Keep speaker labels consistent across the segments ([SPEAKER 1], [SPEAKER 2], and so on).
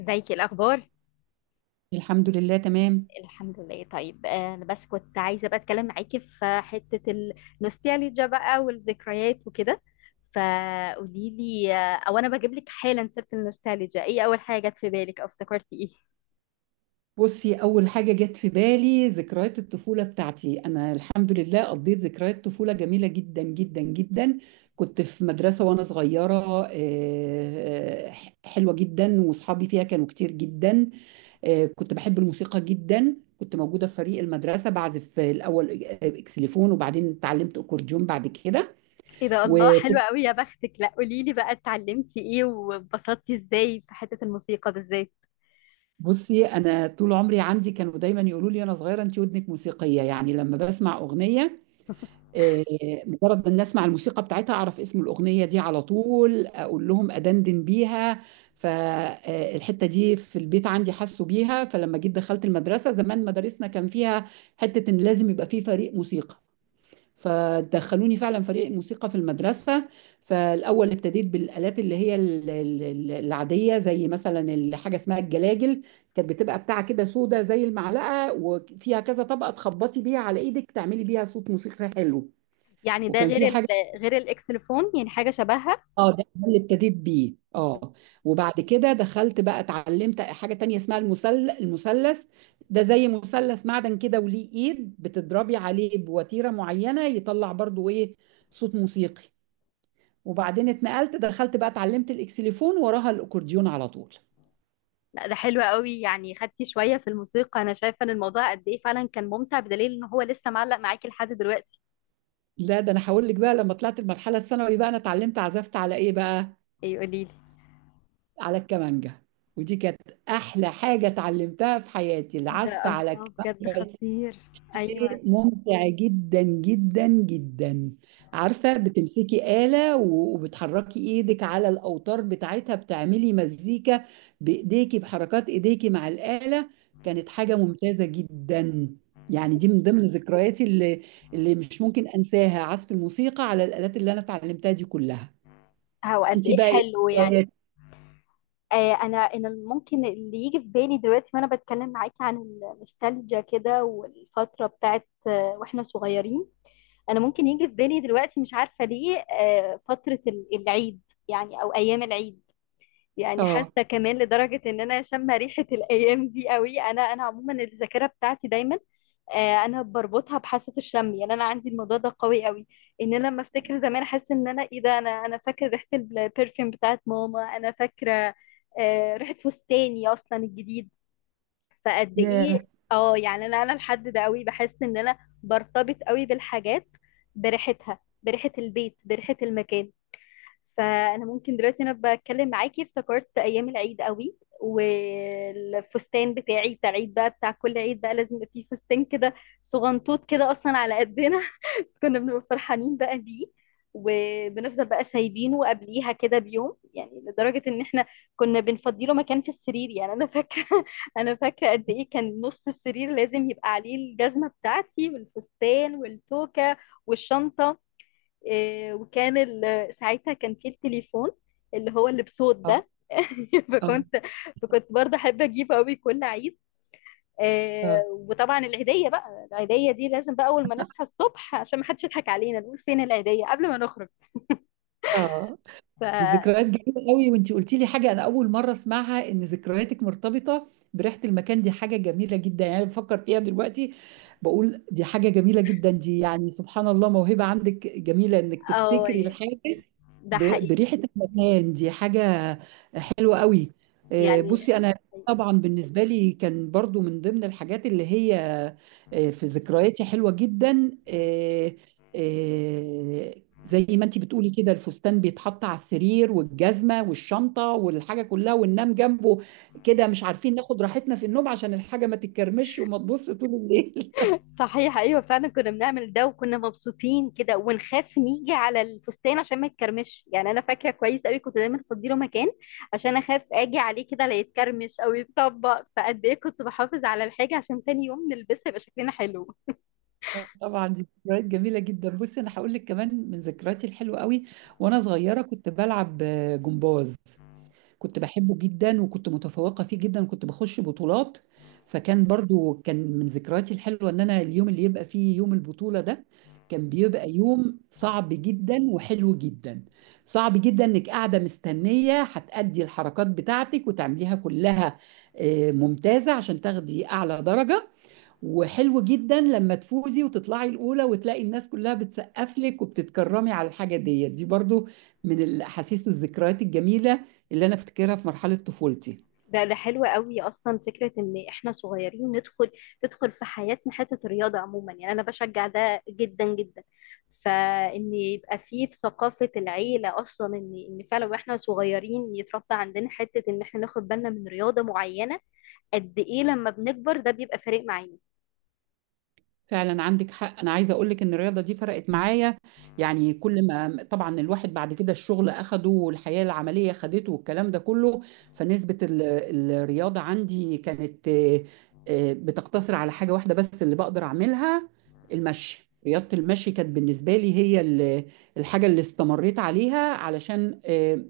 [SPEAKER 1] ازيك؟ إيه الاخبار؟
[SPEAKER 2] الحمد لله تمام.
[SPEAKER 1] الحمد لله. طيب، انا بس كنت عايزه بقى اتكلم معاكي في حته النوستالجيا بقى والذكريات وكده. فقولي لي، او انا بجيب لك حالا سيره النوستالجيا، ايه اول حاجه جت في بالك او افتكرتي ايه؟
[SPEAKER 2] بصي، أول حاجة جت في بالي ذكريات الطفولة بتاعتي. أنا الحمد لله قضيت ذكريات طفولة جميلة جدا جدا جدا. كنت في مدرسة وأنا صغيرة، حلوة جدا، وأصحابي فيها كانوا كتير جدا. كنت بحب الموسيقى جدا، كنت موجودة في فريق المدرسة بعزف الأول إكسليفون، وبعدين اتعلمت أكورديون بعد كده.
[SPEAKER 1] ايه ده! الله، حلوه
[SPEAKER 2] وكنت
[SPEAKER 1] قوي يا بختك. لا قولي لي بقى، اتعلمتي ايه واتبسطتي ازاي في حته الموسيقى بالذات؟
[SPEAKER 2] بصي انا طول عمري عندي، كانوا دايما يقولوا لي انا صغيره انت ودنك موسيقيه، يعني لما بسمع اغنيه آه، مجرد ما الناس اسمع الموسيقى بتاعتها اعرف اسم الاغنيه دي على طول، اقول لهم ادندن بيها. فالحته دي في البيت عندي حسوا بيها. فلما جيت دخلت المدرسه، زمان مدارسنا كان فيها حته ان لازم يبقى في فريق موسيقى، فدخلوني فعلا فريق الموسيقى في المدرسه. فالاول ابتديت بالالات اللي هي العاديه، زي مثلا حاجه اسمها الجلاجل. كانت بتبقى بتاعه كده سودا زي المعلقه، وفيها كذا طبقه تخبطي بيها على ايدك تعملي بيها صوت موسيقي حلو.
[SPEAKER 1] يعني ده
[SPEAKER 2] وكان
[SPEAKER 1] غير
[SPEAKER 2] في حاجة،
[SPEAKER 1] غير الاكسلفون، يعني حاجه شبهها.
[SPEAKER 2] اه، ده اللي ابتديت بيه. اه، وبعد كده دخلت بقى اتعلمت حاجة تانية اسمها المثلث. ده زي مثلث معدن كده وليه ايد، بتضربي عليه بوتيرة معينة يطلع برضو ايه؟ صوت موسيقي. وبعدين اتنقلت، دخلت بقى اتعلمت الاكسليفون، وراها الاكورديون على طول.
[SPEAKER 1] لا ده حلو قوي، يعني خدتي شوية في الموسيقى. انا شايفة ان الموضوع قد ايه فعلا كان ممتع، بدليل ان هو لسه معلق معاكي لحد دلوقتي.
[SPEAKER 2] لا ده انا هقول لك، بقى لما طلعت المرحلة الثانوي بقى انا اتعلمت عزفت على ايه بقى؟
[SPEAKER 1] ايه؟ قوليلي.
[SPEAKER 2] على الكمانجة. ودي كانت احلى حاجة اتعلمتها في حياتي،
[SPEAKER 1] ايه ده!
[SPEAKER 2] العزف على
[SPEAKER 1] الله، بجد
[SPEAKER 2] الكمانجة.
[SPEAKER 1] خطير. ايوه.
[SPEAKER 2] ممتع جدا جدا جدا. عارفة، بتمسكي آلة وبتحركي ايدك على الأوتار بتاعتها، بتعملي مزيكا بإيديكي، بحركات إيديكي مع الآلة. كانت حاجة ممتازة جدا. يعني دي من ضمن ذكرياتي اللي مش ممكن أنساها، عزف الموسيقى على الآلات اللي أنا اتعلمتها دي كلها.
[SPEAKER 1] هو قد
[SPEAKER 2] انت
[SPEAKER 1] ايه
[SPEAKER 2] بقى، ايه
[SPEAKER 1] حلو يعني.
[SPEAKER 2] ذكرياتك؟
[SPEAKER 1] انا ممكن اللي يجي في بالي دلوقتي وانا بتكلم معاكي عن النوستالجيا كده، والفترة بتاعت واحنا صغيرين. انا ممكن يجي في بالي دلوقتي، مش عارفة ليه، فترة العيد. يعني او ايام العيد. يعني
[SPEAKER 2] اه،
[SPEAKER 1] حاسه كمان لدرجه ان انا شامه ريحه الايام دي قوي. انا عموما الذاكره بتاعتي دايما، انا بربطها بحاسه الشم. يعني انا عندي الموضوع ده قوي قوي. ان انا لما افتكر زمان احس ان انا ايه ده. انا فاكره ريحه البرفيوم بتاعت ماما. انا فاكره ريحه فستاني اصلا الجديد. فقد
[SPEAKER 2] ياه،
[SPEAKER 1] ايه! اه، يعني انا الحد ده قوي بحس ان انا برتبط قوي بالحاجات، بريحتها، بريحه البيت، بريحه المكان. فانا ممكن دلوقتي انا بتكلم معاكي افتكرت ايام العيد قوي، والفستان بتاعي بتاع عيد بقى، بتاع كل عيد بقى لازم يبقى فيه فستان كده صغنطوط كده اصلا على قدنا. كنا بنبقى فرحانين بقى بيه، وبنفضل بقى سايبينه قبليها كده بيوم، يعني لدرجة ان احنا كنا بنفضيله مكان في السرير. يعني انا فاكرة، انا فاكرة قد ايه كان نص السرير لازم يبقى عليه الجزمة بتاعتي والفستان والتوكة والشنطة. إيه، وكان ساعتها كان في التليفون اللي هو اللي بصوت
[SPEAKER 2] اه،
[SPEAKER 1] ده،
[SPEAKER 2] اه،
[SPEAKER 1] فكنت. فكنت برضه احب اجيبه قوي كل عيد. إيه، وطبعا العيديه بقى، العيديه دي لازم بقى اول ما نصحى الصبح عشان ما حدش يضحك علينا نقول فين العيديه قبل ما نخرج.
[SPEAKER 2] اه،
[SPEAKER 1] ف
[SPEAKER 2] دي ذكريات جميلة قوي. وانتي قلتي لي حاجة انا اول مرة اسمعها، ان ذكرياتك مرتبطة بريحة المكان، دي حاجة جميلة جدا. يعني أنا بفكر فيها دلوقتي، بقول دي حاجة جميلة جدا. دي يعني سبحان الله، موهبة عندك جميلة انك
[SPEAKER 1] اه،
[SPEAKER 2] تفتكري الحاجة
[SPEAKER 1] ده حقيقي.
[SPEAKER 2] بريحة المكان. دي حاجة حلوة قوي.
[SPEAKER 1] يعني
[SPEAKER 2] بصي أنا طبعا بالنسبة لي كان برضو من ضمن الحاجات اللي هي في ذكرياتي حلوة جدا، آه، زي ما انت بتقولي كده، الفستان بيتحط على السرير والجزمه والشنطه والحاجه كلها، وننام جنبه كده مش عارفين ناخد راحتنا في النوم عشان الحاجه ما تتكرمش وما تبص طول الليل.
[SPEAKER 1] صحيح، ايوه فعلا كنا بنعمل ده وكنا مبسوطين كده، ونخاف نيجي على الفستان عشان ما يتكرمش. يعني انا فاكره كويس قوي كنت دايما افضي له مكان عشان اخاف اجي عليه كده لا يتكرمش او يتطبق. فقد ايه كنت بحافظ على الحاجه عشان تاني يوم نلبسها يبقى شكلنا حلو.
[SPEAKER 2] طبعا دي ذكريات جميله جدا. بصي انا هقول لك كمان من ذكرياتي الحلوه قوي، وانا صغيره كنت بلعب جمباز. كنت بحبه جدا، وكنت متفوقة فيه جدا، وكنت بخش بطولات. فكان برضو كان من ذكرياتي الحلوة ان انا اليوم اللي يبقى فيه يوم البطولة ده كان بيبقى يوم صعب جدا وحلو جدا. صعب جدا انك قاعدة مستنية هتأدي الحركات بتاعتك وتعمليها كلها ممتازة عشان تاخدي اعلى درجة، وحلو جدا لما تفوزي وتطلعي الأولى وتلاقي الناس كلها بتسقف لك وبتتكرمي على الحاجة ديت. دي برضو من الأحاسيس والذكريات الجميلة اللي أنا أفتكرها في مرحلة طفولتي.
[SPEAKER 1] ده حلو قوي، اصلا فكره ان احنا صغيرين ندخل، تدخل في حياتنا حته الرياضه عموما. يعني انا بشجع ده جدا جدا. فان يبقى فيه في ثقافه العيله، اصلا ان فعلا واحنا صغيرين يتربى عندنا حته ان احنا ناخد بالنا من رياضه معينه. قد ايه لما بنكبر ده بيبقى فارق معانا.
[SPEAKER 2] فعلا عندك حق، انا عايزه اقول لك ان الرياضه دي فرقت معايا. يعني كل ما طبعا الواحد بعد كده الشغل اخده والحياه العمليه خدته والكلام ده كله، فنسبه الرياضه عندي كانت بتقتصر على حاجه واحده بس اللي بقدر اعملها، المشي. رياضه المشي كانت بالنسبه لي هي الحاجه اللي استمريت عليها، علشان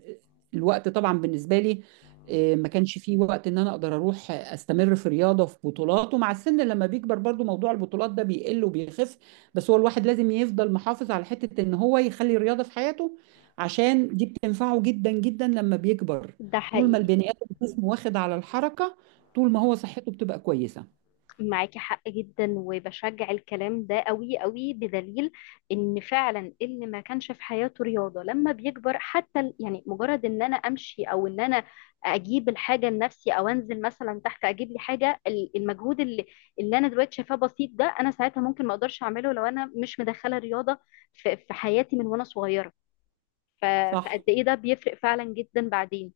[SPEAKER 2] الوقت طبعا بالنسبه لي، ما كانش فيه وقت ان انا اقدر اروح استمر في رياضه في بطولات. ومع السن لما بيكبر برضو موضوع البطولات ده بيقل وبيخف، بس هو الواحد لازم يفضل محافظ على حته ان هو يخلي الرياضه في حياته، عشان دي بتنفعه جدا جدا لما بيكبر.
[SPEAKER 1] ده
[SPEAKER 2] طول ما
[SPEAKER 1] حقيقي.
[SPEAKER 2] البني ادم جسمه واخد على الحركه، طول ما هو صحته بتبقى كويسه.
[SPEAKER 1] معاكي حق جدا، وبشجع الكلام ده قوي قوي، بدليل ان فعلا اللي ما كانش في حياته رياضة لما بيكبر، حتى يعني مجرد ان انا امشي، او ان انا اجيب الحاجة لنفسي، او انزل مثلا تحت اجيب لي حاجة. المجهود اللي انا دلوقتي شايفاه بسيط ده، انا ساعتها ممكن ما اقدرش اعمله لو انا مش مدخلة رياضة في حياتي من وانا صغيرة. ف-
[SPEAKER 2] صح،
[SPEAKER 1] فقد ايه ده بيفرق فعلا جدا بعدين.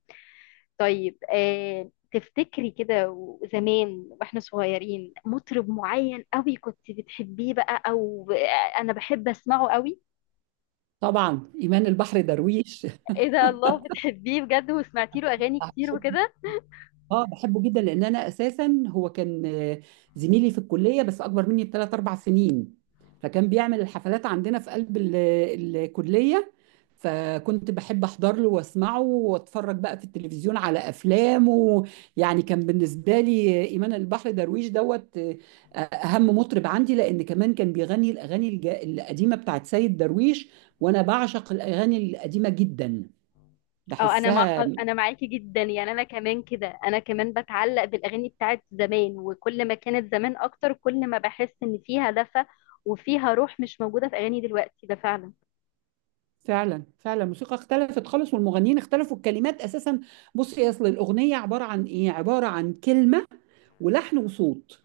[SPEAKER 1] طيب، تفتكري كده زمان واحنا صغيرين مطرب معين قوي كنت بتحبيه بقى، او انا بحب اسمعه قوي؟
[SPEAKER 2] طبعا، ايمان البحر درويش.
[SPEAKER 1] ايه ده! الله، بتحبيه بجد وسمعتي له اغاني كتير وكده؟
[SPEAKER 2] اه بحبه جدا، لان انا اساسا هو كان زميلي في الكليه بس اكبر مني بثلاث اربع سنين. فكان بيعمل الحفلات عندنا في قلب الكليه. فكنت بحب احضر له واسمعه واتفرج بقى في التلفزيون على افلامه. يعني كان بالنسبه لي ايمان البحر درويش دوت اهم مطرب عندي، لان كمان كان بيغني الاغاني القديمه بتاعت سيد درويش، وانا بعشق الاغاني القديمه جدا،
[SPEAKER 1] اه،
[SPEAKER 2] بحسها.
[SPEAKER 1] انا معاكي جدا، يعني انا كمان كده انا كمان بتعلق بالاغاني بتاعت زمان، وكل ما كانت زمان اكتر كل ما بحس ان فيها دفى، وفيها روح مش موجودة في اغاني دلوقتي. ده فعلا.
[SPEAKER 2] فعلا فعلا، الموسيقى اختلفت خالص، والمغنيين اختلفوا، الكلمات اساسا. بصي، اصل الاغنيه عباره عن ايه؟ عباره عن كلمه ولحن وصوت.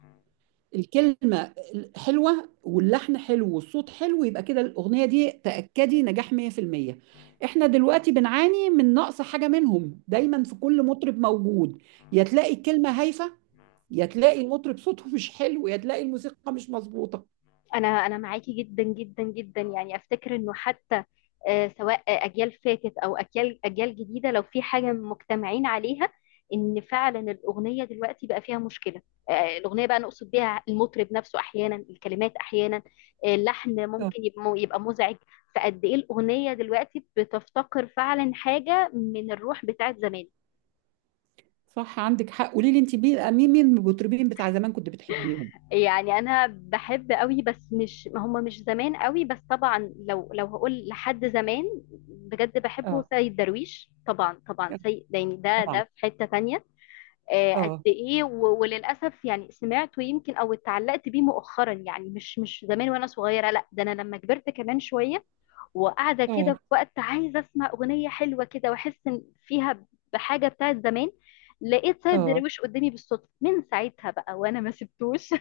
[SPEAKER 2] الكلمه حلوه واللحن حلو والصوت حلو، يبقى كده الاغنيه دي تاكدي نجاح 100%. احنا دلوقتي بنعاني من نقص حاجه منهم دايما في كل مطرب موجود. يا تلاقي الكلمه هايفه، يا تلاقي المطرب صوته مش حلو، يا تلاقي الموسيقى مش مظبوطه.
[SPEAKER 1] انا معاكي جدا جدا جدا، يعني افتكر انه حتى، سواء اجيال فاتت، او اجيال جديده، لو في حاجه مجتمعين عليها، ان فعلا الاغنيه دلوقتي بقى فيها مشكله. الاغنيه بقى نقصد بيها المطرب نفسه احيانا، الكلمات احيانا، اللحن
[SPEAKER 2] اه،
[SPEAKER 1] ممكن يبقى مزعج. فقد ايه الاغنيه دلوقتي بتفتقر فعلا حاجه من الروح بتاعت زمان.
[SPEAKER 2] صح عندك حق. قولي لي انت، مين من المطربين بتاع زمان كنت بتحبيهم؟
[SPEAKER 1] يعني انا بحب قوي بس مش هم مش زمان قوي، بس طبعا لو هقول لحد زمان بجد بحبه سيد درويش. طبعا، طبعا، سيد ده يعني ده
[SPEAKER 2] طبعا،
[SPEAKER 1] ده في حتة تانية. قد
[SPEAKER 2] اه،
[SPEAKER 1] ايه، وللاسف يعني سمعته يمكن، او اتعلقت بيه مؤخرا، يعني مش زمان وانا صغيرة. لا ده انا لما كبرت كمان شوية، وقاعدة كده
[SPEAKER 2] اه،
[SPEAKER 1] في وقت عايزة اسمع اغنية حلوة كده، واحس إن فيها بحاجة بتاعت زمان، لقيت سيد
[SPEAKER 2] اه،
[SPEAKER 1] درويش قدامي بالصدفة. من ساعتها بقى وانا ما سبتوش.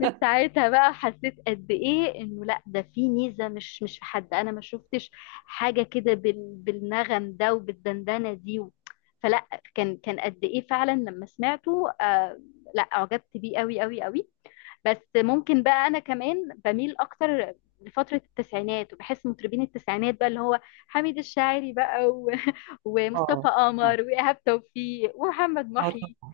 [SPEAKER 1] من ساعتها بقى حسيت قد ايه انه لا، ده في ميزه. مش في حد انا ما شفتش حاجه كده بالنغم ده، وبالدندنه دي فلا. كان قد ايه فعلا لما سمعته، لا اعجبت بيه قوي قوي قوي. بس ممكن بقى انا كمان بميل اكتر لفترة التسعينات، وبحس مطربين التسعينات بقى اللي هو حميد الشاعري بقى
[SPEAKER 2] اه،
[SPEAKER 1] ومصطفى
[SPEAKER 2] اه،
[SPEAKER 1] قمر وإيهاب توفيق ومحمد
[SPEAKER 2] آه
[SPEAKER 1] محي
[SPEAKER 2] طبعا،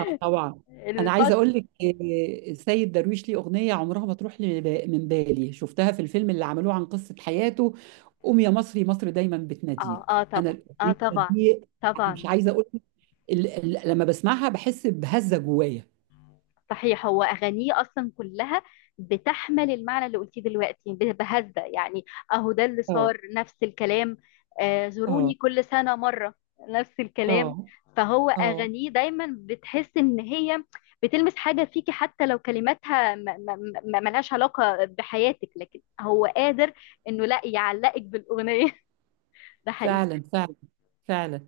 [SPEAKER 2] اه طبعا. انا عايزه
[SPEAKER 1] الفترة.
[SPEAKER 2] اقول لك، السيد درويش ليه اغنيه عمرها ما تروح لي من بالي، شفتها في الفيلم اللي عملوه عن قصه حياته، قوم يا مصري مصر دايما
[SPEAKER 1] اه، اه
[SPEAKER 2] بتناديك. انا
[SPEAKER 1] طبعا، اه
[SPEAKER 2] الاغنيه
[SPEAKER 1] طبعا،
[SPEAKER 2] دي
[SPEAKER 1] طبعا.
[SPEAKER 2] مش عايزه اقول لك، لما بسمعها بحس بهزه جوايا.
[SPEAKER 1] صحيح، هو أغانيه أصلا كلها بتحمل المعنى اللي قلتيه دلوقتي، بهذا يعني. أهو ده اللي
[SPEAKER 2] اه،
[SPEAKER 1] صار نفس الكلام،
[SPEAKER 2] اه،
[SPEAKER 1] زوروني كل سنة مرة. نفس الكلام.
[SPEAKER 2] اه،
[SPEAKER 1] فهو
[SPEAKER 2] اه،
[SPEAKER 1] أغانيه دايما بتحس إن هي بتلمس حاجة فيكي، حتى لو كلماتها ملهاش علاقة بحياتك، لكن هو قادر إنه لا يعلقك بالأغنية. ده حقيقي.
[SPEAKER 2] فعلا فعلا، فعلا.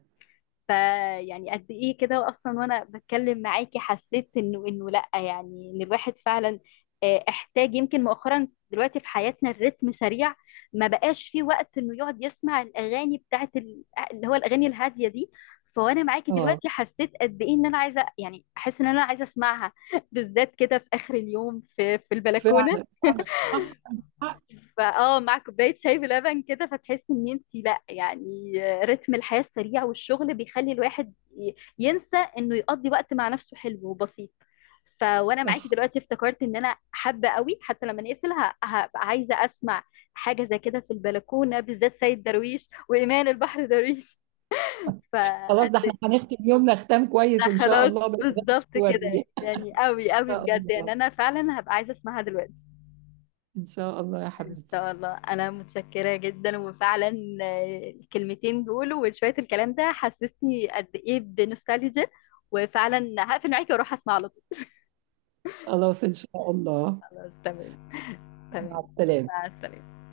[SPEAKER 1] فيعني قد ايه كده، اصلا وانا بتكلم معاكي حسيت انه لا يعني ان الواحد فعلا، احتاج يمكن مؤخرا دلوقتي في حياتنا الريتم سريع. ما بقاش فيه وقت انه يقعد يسمع الاغاني بتاعت اللي هو الاغاني الهاديه دي. فوانا معاكي
[SPEAKER 2] اه
[SPEAKER 1] دلوقتي حسيت قد ايه ان انا عايزه، يعني احس ان انا عايزه اسمعها بالذات كده في اخر اليوم، في البلكونه،
[SPEAKER 2] فعلا فعلا، صح عندك حق،
[SPEAKER 1] فاه، مع كوبايه شاي بلبن كده، فتحسي ان انت لا، يعني رتم الحياه السريع والشغل بيخلي الواحد ينسى انه يقضي وقت مع نفسه حلو وبسيط. وانا معاكي
[SPEAKER 2] صح.
[SPEAKER 1] دلوقتي افتكرت ان انا حابه قوي، حتى لما نقفل هبقى عايزه اسمع حاجه زي كده في البلكونه، بالذات سيد درويش وايمان البحر درويش. ف
[SPEAKER 2] خلاص، ده احنا هنختم يومنا ختام كويس ان شاء
[SPEAKER 1] خلاص.
[SPEAKER 2] الله، بالاغاني
[SPEAKER 1] بالظبط كده.
[SPEAKER 2] الوردية. ان
[SPEAKER 1] يعني قوي قوي
[SPEAKER 2] شاء
[SPEAKER 1] بجد، يعني
[SPEAKER 2] الله،
[SPEAKER 1] انا فعلا هبقى عايزه اسمعها دلوقتي.
[SPEAKER 2] ان شاء الله يا
[SPEAKER 1] ان
[SPEAKER 2] حبيبتي.
[SPEAKER 1] شاء الله، انا متشكره جدا. وفعلا، الكلمتين دول وشويه الكلام ده حسسني قد ايه بنوستالجيا، وفعلا هقفل معاكي واروح اسمع على طول.
[SPEAKER 2] خلاص ان شاء الله.
[SPEAKER 1] خلاص، تمام.
[SPEAKER 2] مع
[SPEAKER 1] تمام.
[SPEAKER 2] السلامة.
[SPEAKER 1] مع السلامه.